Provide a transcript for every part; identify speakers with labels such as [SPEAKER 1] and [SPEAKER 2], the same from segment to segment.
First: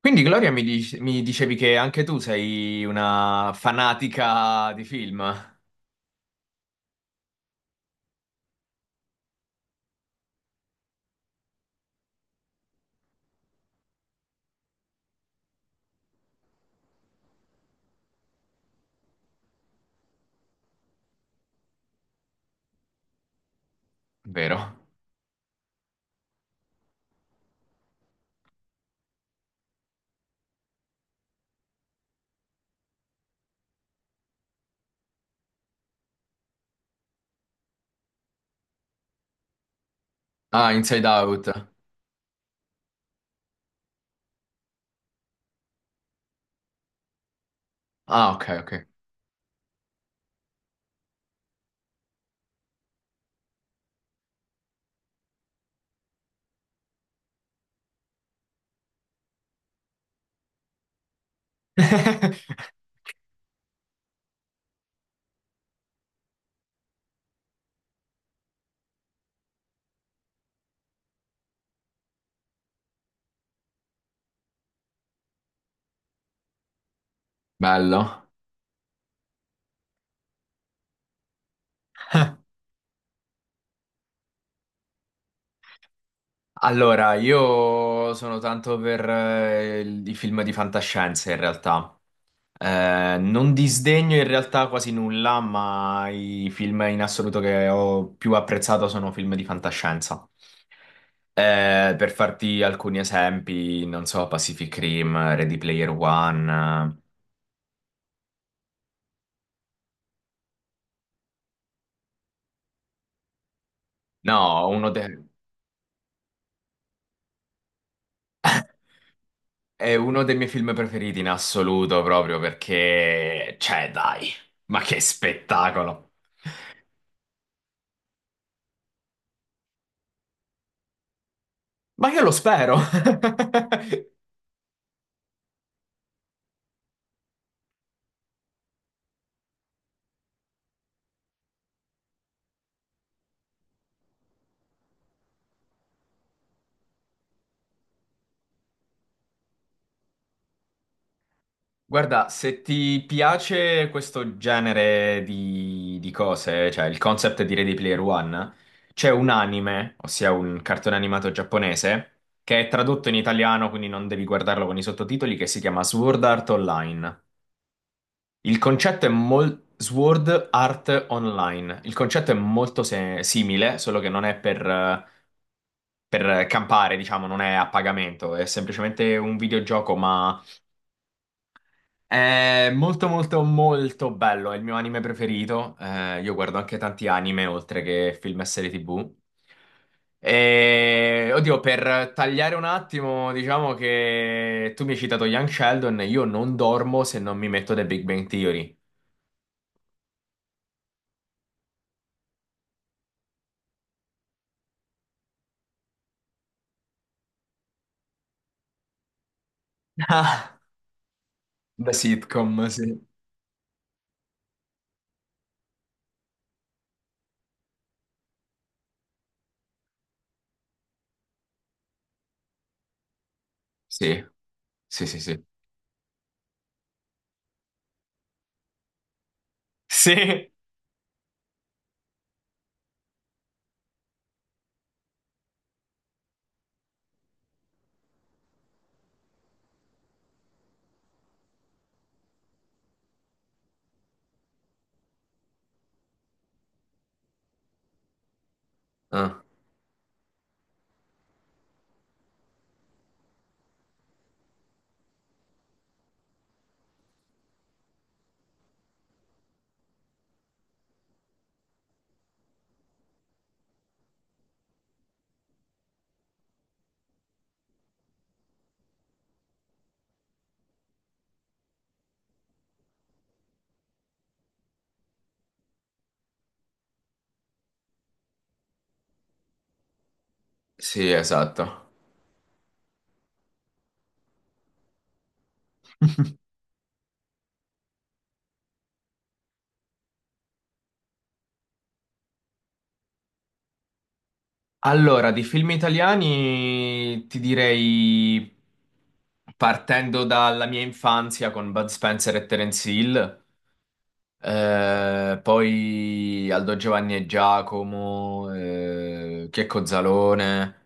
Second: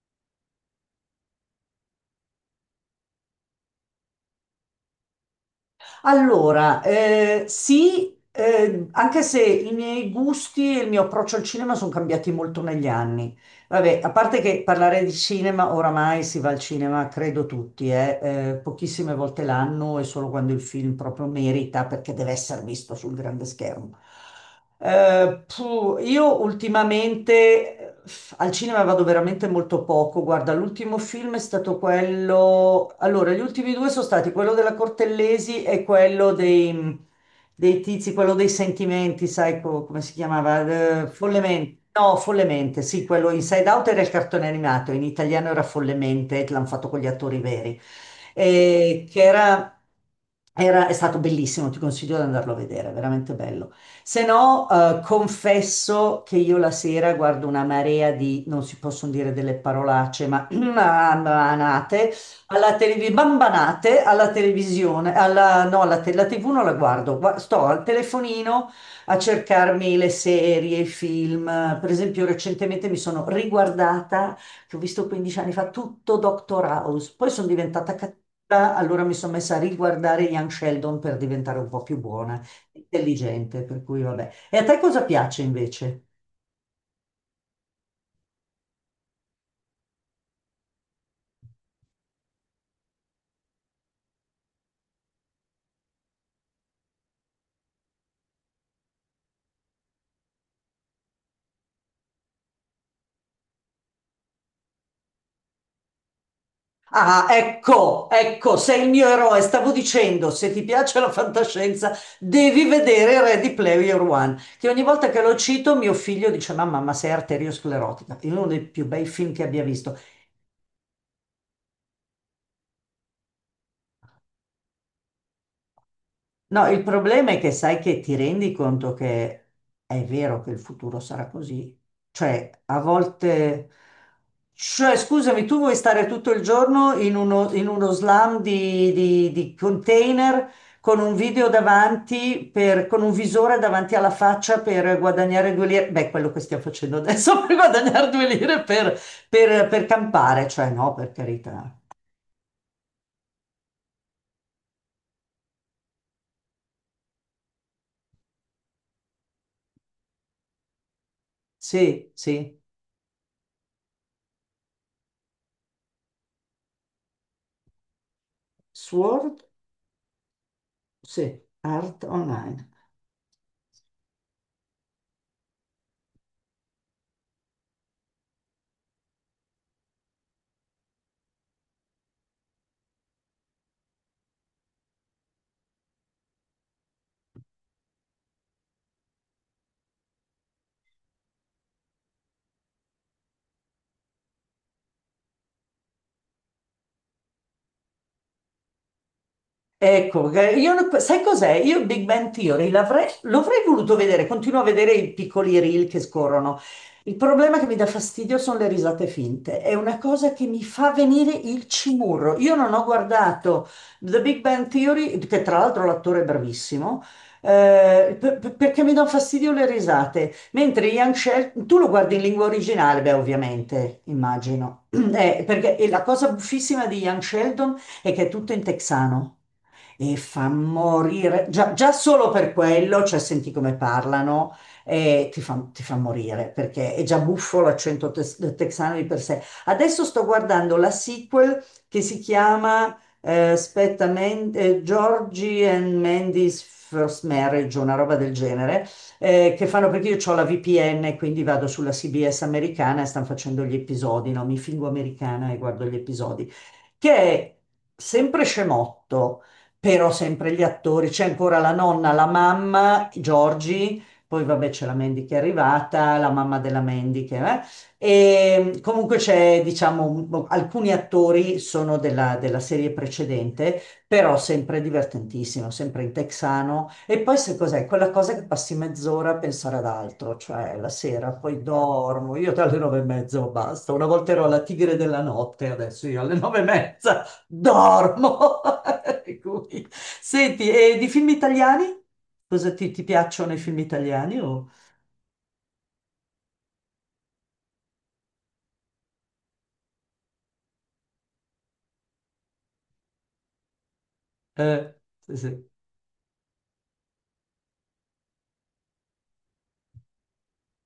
[SPEAKER 1] Quindi Gloria mi dicevi che anche tu sei una fanatica di film,
[SPEAKER 2] Allora, sì, anche se i miei gusti e il mio approccio al cinema sono cambiati molto negli anni. Vabbè, a parte che parlare di cinema, oramai si va al cinema, credo tutti, pochissime volte l'anno e solo quando il film proprio merita perché deve essere visto sul grande schermo.
[SPEAKER 1] vero?
[SPEAKER 2] Io ultimamente al cinema vado veramente molto poco. Guarda, l'ultimo film è stato quello. Allora, gli ultimi due sono stati quello della Cortellesi e quello dei tizi, quello dei sentimenti, sai come si
[SPEAKER 1] Ah,
[SPEAKER 2] chiamava?
[SPEAKER 1] Inside Out.
[SPEAKER 2] Follemente. No, Follemente, sì, quello Inside Out era il cartone animato, in italiano era Follemente, che l'hanno fatto con gli attori veri.
[SPEAKER 1] Ah, ok.
[SPEAKER 2] Eh, che era è stato bellissimo, ti consiglio di andarlo a vedere, è veramente bello. Se no, confesso che io la sera guardo una marea di, non si possono dire delle parolacce, ma banate alla televisione, bambanate alla televisione, alla, no, la TV non la guardo, sto al telefonino a cercarmi le serie, i film. Per esempio, recentemente mi sono riguardata che ho visto 15 anni fa, tutto Dr. House. Poi sono diventata
[SPEAKER 1] Bello.
[SPEAKER 2] cattiva, allora mi sono messa a riguardare Young Sheldon per diventare un po' più buona, intelligente, per cui vabbè. E a te cosa piace invece?
[SPEAKER 1] Allora, io sono tanto per i film di fantascienza in realtà. Non disdegno in realtà quasi nulla, ma i film in assoluto che ho più apprezzato sono film di fantascienza. Per farti alcuni esempi, non so, Pacific Rim, Ready Player One.
[SPEAKER 2] Ah, ecco, ecco, sei il mio eroe. Stavo dicendo, se ti piace la fantascienza, devi vedere Ready Player One,
[SPEAKER 1] No,
[SPEAKER 2] che ogni volta che lo cito mio figlio dice, mamma, ma sei arteriosclerotica. È uno dei più bei film che abbia
[SPEAKER 1] è
[SPEAKER 2] visto.
[SPEAKER 1] uno dei miei film preferiti in assoluto, proprio perché, cioè, dai, ma che spettacolo!
[SPEAKER 2] No, il problema è che sai che ti rendi conto che è vero che il futuro sarà così.
[SPEAKER 1] Ma io lo
[SPEAKER 2] Cioè,
[SPEAKER 1] spero!
[SPEAKER 2] a volte... Cioè, scusami, tu vuoi stare tutto il giorno in uno slam di container con un video davanti, con un visore davanti alla faccia per guadagnare due lire? Beh, quello che stiamo facendo adesso per guadagnare due lire per campare. Cioè, no, per carità.
[SPEAKER 1] Guarda, se ti piace questo genere di cose, cioè il concept di Ready Player One, c'è un anime, ossia un cartone animato
[SPEAKER 2] Sì,
[SPEAKER 1] giapponese, che
[SPEAKER 2] sì.
[SPEAKER 1] è tradotto in italiano, quindi non devi guardarlo con i sottotitoli, che si chiama Sword Art Online. Il concetto è
[SPEAKER 2] Sword?
[SPEAKER 1] molto... Sword Art
[SPEAKER 2] Sì.
[SPEAKER 1] Online. Il
[SPEAKER 2] Art
[SPEAKER 1] concetto è
[SPEAKER 2] online.
[SPEAKER 1] molto se- simile, solo che non è per campare, diciamo, non è a pagamento, è semplicemente un videogioco, ma è molto molto molto bello, è il mio anime preferito. Io guardo anche tanti anime oltre che film e serie TV. E oddio, per tagliare un attimo, diciamo che tu mi hai citato Young Sheldon, io non dormo se non mi metto The Big Bang Theory.
[SPEAKER 2] Ecco, sai cos'è? Io Big Bang Theory l'avrei voluto vedere, continuo a vedere i piccoli reel che scorrono. Il problema che mi dà fastidio sono le risate finte, è una cosa che
[SPEAKER 1] Ah,
[SPEAKER 2] mi fa venire il
[SPEAKER 1] da
[SPEAKER 2] cimurro. Io
[SPEAKER 1] sitcom,
[SPEAKER 2] non ho
[SPEAKER 1] sì.
[SPEAKER 2] guardato The Big Bang Theory, che tra l'altro l'attore è bravissimo, perché mi dà fastidio le risate. Mentre Young Sheldon, tu lo guardi in lingua originale, beh, ovviamente,
[SPEAKER 1] Sì,
[SPEAKER 2] immagino.
[SPEAKER 1] sì, sì, sì.
[SPEAKER 2] Perché e la cosa buffissima di Young Sheldon è che è tutto in texano e fa
[SPEAKER 1] Sì.
[SPEAKER 2] morire, già, già solo per quello, cioè senti come parlano, e ti fa morire, perché è già buffo l'accento texano di per sé. Adesso sto guardando la sequel che si chiama aspetta, Georgie and Mandy's First Marriage, una roba del genere,
[SPEAKER 1] Ah,
[SPEAKER 2] che fanno perché io ho la VPN, quindi vado sulla CBS americana e stanno facendo gli episodi, no? Mi fingo americana e guardo gli episodi, che è sempre scemotto, però sempre gli attori, c'è ancora la nonna, la mamma, Giorgi, poi vabbè c'è la Mandy che è arrivata, la mamma della Mandy che eh? E comunque c'è, diciamo, alcuni attori sono della serie precedente, però sempre divertentissimo, sempre in texano. E poi se cos'è? Quella cosa che passi mezz'ora a pensare ad altro, cioè la
[SPEAKER 1] sì,
[SPEAKER 2] sera poi
[SPEAKER 1] esatto.
[SPEAKER 2] dormo, io alle nove e mezza basta, una volta ero la tigre della notte, adesso io alle nove e mezza. Dormo. Per cui. Senti, e di film italiani? Cosa ti piacciono i film italiani?
[SPEAKER 1] Allora, di film italiani ti direi, partendo dalla mia infanzia con Bud Spencer e Terence Hill,
[SPEAKER 2] Eh, sì, sì.
[SPEAKER 1] poi Aldo Giovanni e Giacomo, Checco Zalone.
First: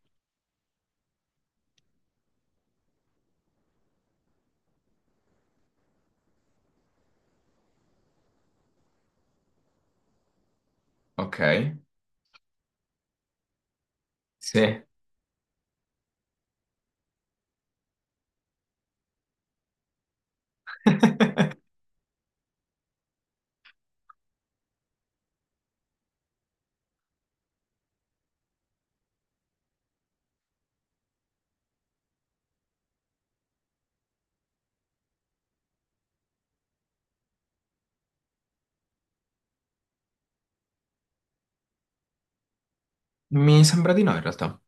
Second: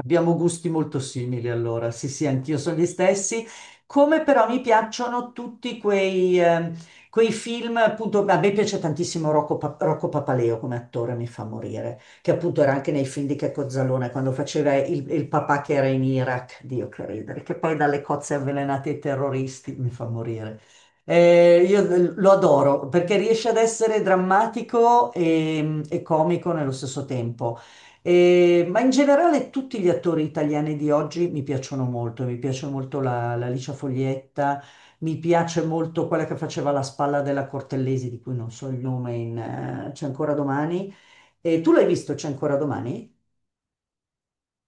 [SPEAKER 2] Abbiamo gusti molto simili allora, sì sì, anch'io sono gli stessi, come però mi piacciono tutti quei, quei film, appunto, a me piace tantissimo Rocco Papaleo come attore, mi
[SPEAKER 1] Ok,
[SPEAKER 2] fa morire, che appunto era anche nei film di Checco Zalone, quando faceva
[SPEAKER 1] sì.
[SPEAKER 2] il papà che era in Iraq, Dio che ridere, che poi dalle cozze avvelenate ai terroristi, mi fa morire. Io lo adoro perché riesce ad essere drammatico e comico nello stesso tempo. Ma in generale tutti gli attori italiani di oggi mi piacciono molto, mi piace molto la Licia Foglietta, mi piace molto quella che faceva la spalla della Cortellesi, di cui non so il nome, in, C'è ancora domani. E tu l'hai visto C'è ancora domani?
[SPEAKER 1] Mi sembra di no in realtà.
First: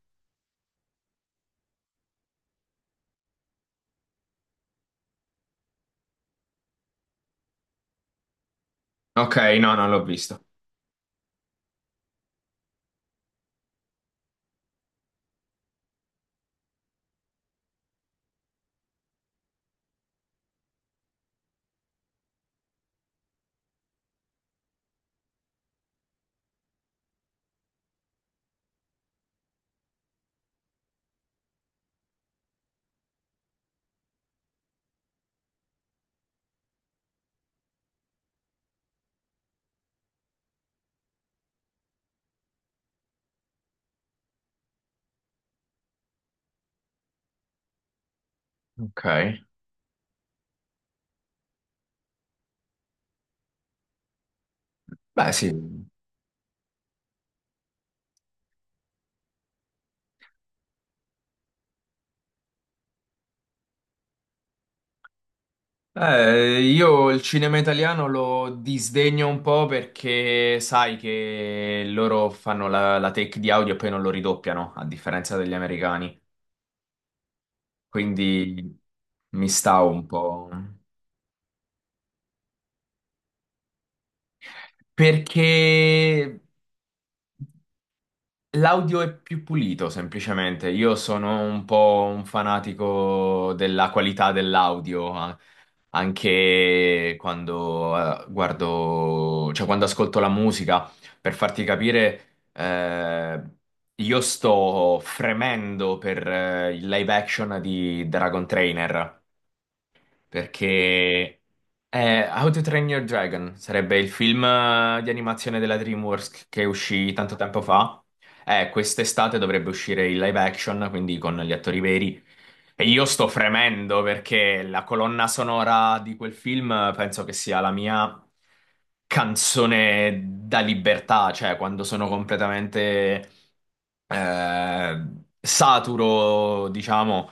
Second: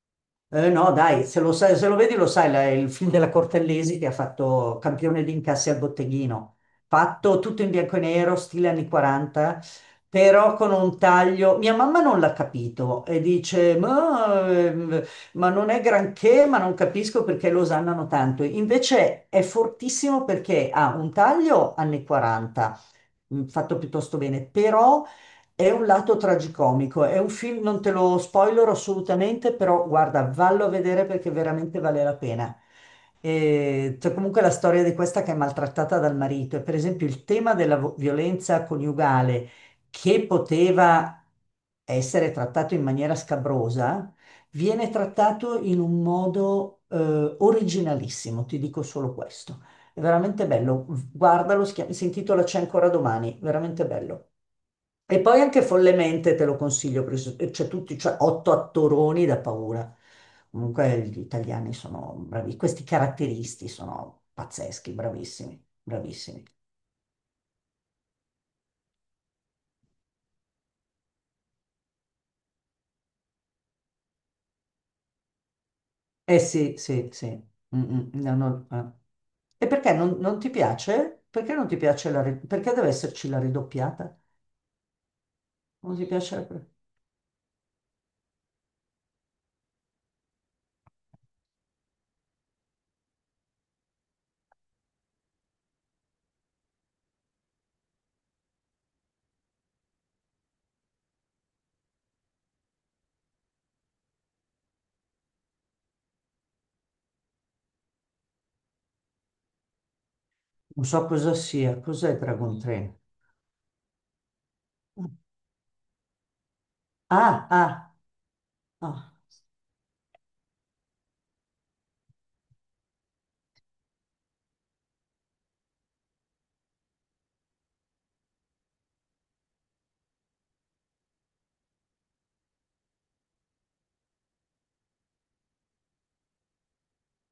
[SPEAKER 2] No, dai, se lo vedi lo sai, il film della Cortellesi che ha fatto campione di incassi al botteghino, fatto tutto in bianco e nero, stile anni
[SPEAKER 1] Ok,
[SPEAKER 2] 40,
[SPEAKER 1] no, non l'ho visto.
[SPEAKER 2] però con un taglio. Mia mamma non l'ha capito e dice, ma non è granché, ma non capisco perché lo osannano tanto. Invece è fortissimo perché ha un taglio anni 40, fatto piuttosto bene, però è un lato tragicomico, è un film, non te lo spoilero assolutamente, però guarda, vallo a vedere perché veramente vale la pena. E c'è comunque la storia di questa che è maltrattata dal marito e per esempio il tema della violenza coniugale che poteva essere trattato in maniera scabrosa, viene trattato in un modo originalissimo, ti dico
[SPEAKER 1] Ok.
[SPEAKER 2] solo questo. È veramente bello, guardalo, si intitola C'è ancora domani, veramente bello. E
[SPEAKER 1] Beh,
[SPEAKER 2] poi
[SPEAKER 1] sì.
[SPEAKER 2] anche follemente te lo consiglio, perché c'è tutti, cioè 8 attoroni da paura. Comunque gli italiani sono bravi, questi caratteristi sono pazzeschi, bravissimi, bravissimi.
[SPEAKER 1] Io il cinema italiano lo disdegno un po' perché sai che loro fanno la take di audio e poi non lo ridoppiano, a differenza degli americani.
[SPEAKER 2] Eh sì, sì, sì. Mm, mm, no, no,
[SPEAKER 1] Quindi mi
[SPEAKER 2] eh. E
[SPEAKER 1] stavo
[SPEAKER 2] perché
[SPEAKER 1] un
[SPEAKER 2] non
[SPEAKER 1] po'.
[SPEAKER 2] ti piace? Perché non ti piace la... Perché deve esserci la ridoppiata? Non ti piace
[SPEAKER 1] Perché.
[SPEAKER 2] la...
[SPEAKER 1] L'audio è più pulito, semplicemente. Io sono un po' un fanatico della qualità dell'audio, a- anche quando guardo, cioè quando ascolto la musica, per farti capire, io sto fremendo per il live action di Dragon Trainer
[SPEAKER 2] Non so cosa
[SPEAKER 1] perché
[SPEAKER 2] sia, cos'è
[SPEAKER 1] è How
[SPEAKER 2] Dragon
[SPEAKER 1] to
[SPEAKER 2] Train?
[SPEAKER 1] Train Your Dragon, sarebbe il film di animazione della DreamWorks che uscì tanto
[SPEAKER 2] Ah,
[SPEAKER 1] tempo
[SPEAKER 2] ah,
[SPEAKER 1] fa.
[SPEAKER 2] ah,
[SPEAKER 1] Quest'estate dovrebbe uscire il live action, quindi con gli attori veri. E io sto fremendo perché la colonna sonora di quel film penso che sia la mia canzone da libertà, cioè quando sono completamente eh, saturo, diciamo,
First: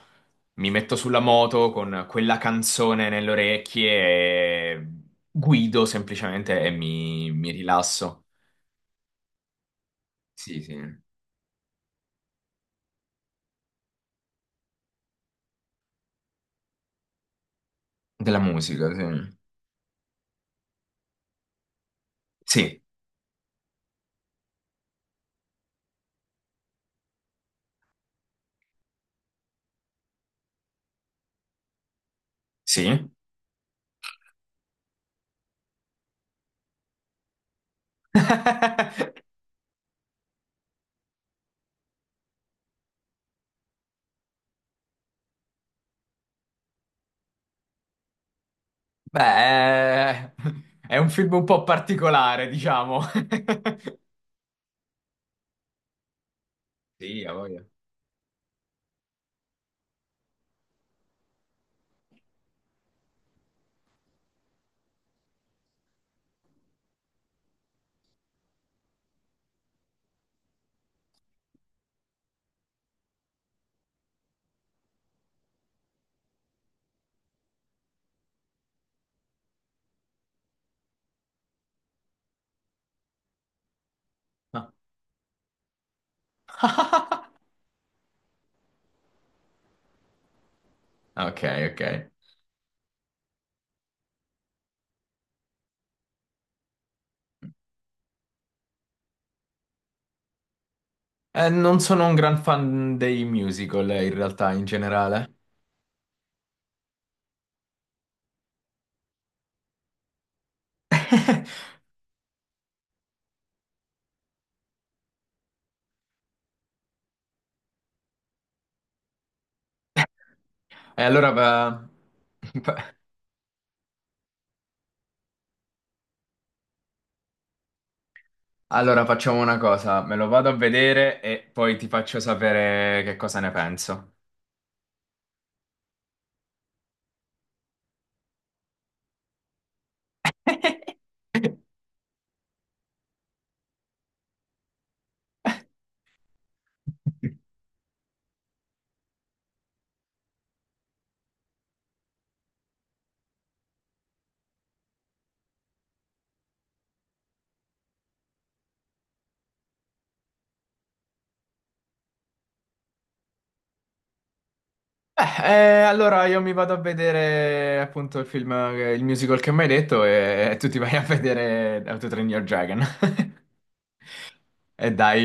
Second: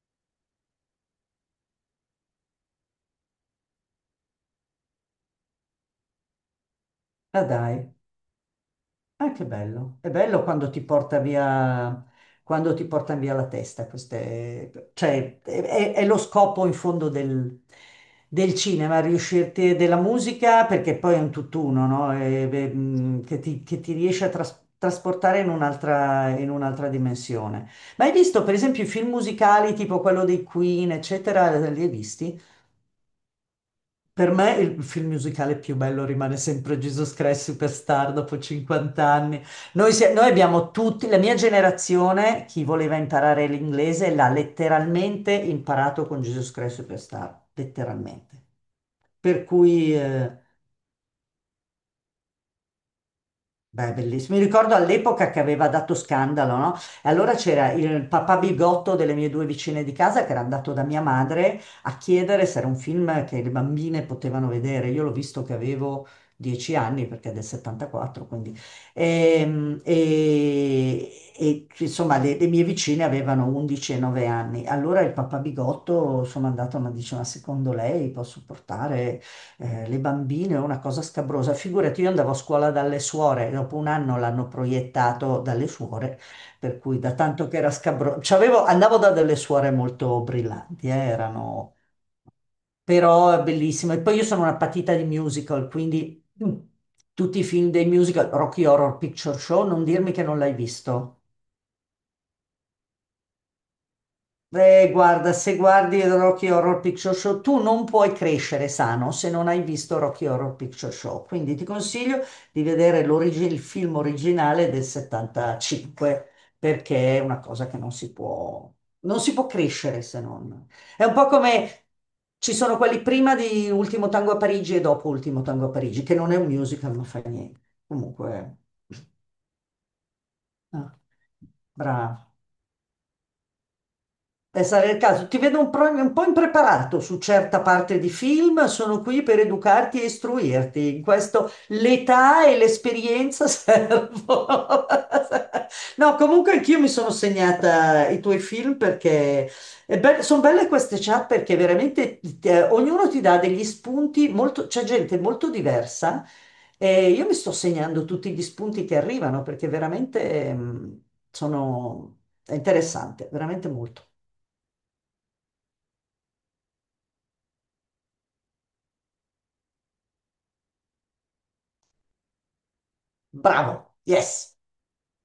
[SPEAKER 1] mi metto sulla moto con quella canzone nelle orecchie e guido semplicemente e
[SPEAKER 2] ah
[SPEAKER 1] mi
[SPEAKER 2] dai.
[SPEAKER 1] rilasso.
[SPEAKER 2] Ah, che bello. È bello
[SPEAKER 1] Sì,
[SPEAKER 2] quando
[SPEAKER 1] sì.
[SPEAKER 2] ti porta via, quando ti portano via la testa. Queste, cioè, è- È lo scopo in fondo del,
[SPEAKER 1] Della
[SPEAKER 2] del
[SPEAKER 1] musica,
[SPEAKER 2] cinema,
[SPEAKER 1] sì.
[SPEAKER 2] riuscirti, della musica, perché poi è un tutt'uno, no?
[SPEAKER 1] Sì,
[SPEAKER 2] Che che ti riesce a trasportare in un'altra dimensione. Ma hai visto, per esempio, i film musicali tipo quello dei Queen, eccetera, li hai visti?
[SPEAKER 1] sì.
[SPEAKER 2] Per me il film musicale più bello rimane sempre Jesus Christ Superstar dopo 50 anni. Noi abbiamo tutti, la mia generazione, chi voleva imparare l'inglese l'ha letteralmente imparato con Jesus Christ Superstar, letteralmente. Per cui
[SPEAKER 1] Beh, è un film un po' particolare, diciamo.
[SPEAKER 2] beh, bellissimo. Mi ricordo all'epoca che aveva dato scandalo, no? E
[SPEAKER 1] Sì, a
[SPEAKER 2] allora
[SPEAKER 1] voglia.
[SPEAKER 2] c'era il papà bigotto delle mie due vicine di casa che era andato da mia madre a chiedere se era un film che le bambine potevano vedere. Io l'ho visto che avevo 10 anni perché è del 74, quindi. Ehm, E, insomma, le mie vicine avevano 11 e 9 anni. Allora il papà bigotto, sono andato, ma dice, ma secondo lei posso portare le bambine è una cosa scabrosa. Figurati, io andavo a scuola dalle suore, dopo un anno l'hanno
[SPEAKER 1] Ah,
[SPEAKER 2] proiettato dalle suore, per cui da tanto che era scabroso. C'avevo, andavo da delle suore molto brillanti,
[SPEAKER 1] Ok,
[SPEAKER 2] erano
[SPEAKER 1] ok.
[SPEAKER 2] però è bellissimo. E poi io sono una patita di musical, quindi tutti i film dei musical, Rocky Horror Picture Show, non dirmi che non l'hai visto.
[SPEAKER 1] Non sono un gran fan dei musical, in realtà, in
[SPEAKER 2] Beh, guarda,
[SPEAKER 1] generale.
[SPEAKER 2] se guardi Rocky Horror Picture Show, tu non puoi crescere sano se non hai visto Rocky Horror Picture Show. Quindi ti consiglio di vedere il film originale del 75, perché è una cosa che non si può, non si può crescere se non.
[SPEAKER 1] E
[SPEAKER 2] È un po'
[SPEAKER 1] allora,
[SPEAKER 2] come
[SPEAKER 1] va-
[SPEAKER 2] ci sono quelli prima di Ultimo Tango a Parigi e dopo Ultimo Tango a Parigi, che non è un musical, non fa niente. Comunque,
[SPEAKER 1] allora facciamo una cosa, me lo vado a
[SPEAKER 2] ah,
[SPEAKER 1] vedere e poi ti faccio
[SPEAKER 2] bravo.
[SPEAKER 1] sapere che cosa ne penso.
[SPEAKER 2] Sarà il caso. Ti vedo un po' impreparato su certa parte di film, sono qui per educarti e istruirti. In questo l'età e l'esperienza servono. No, comunque anch'io mi sono segnata i tuoi film perché sono belle queste chat perché veramente ognuno ti dà degli spunti, molto, c'è gente molto diversa. E io mi sto segnando tutti gli spunti che arrivano perché veramente sono... è interessante, veramente molto.
[SPEAKER 1] Eh, allora io mi vado a vedere appunto il film, il musical che mi hai detto e tu ti vai a vedere How to Train Your Dragon.
[SPEAKER 2] Bravo, yes.
[SPEAKER 1] E dai.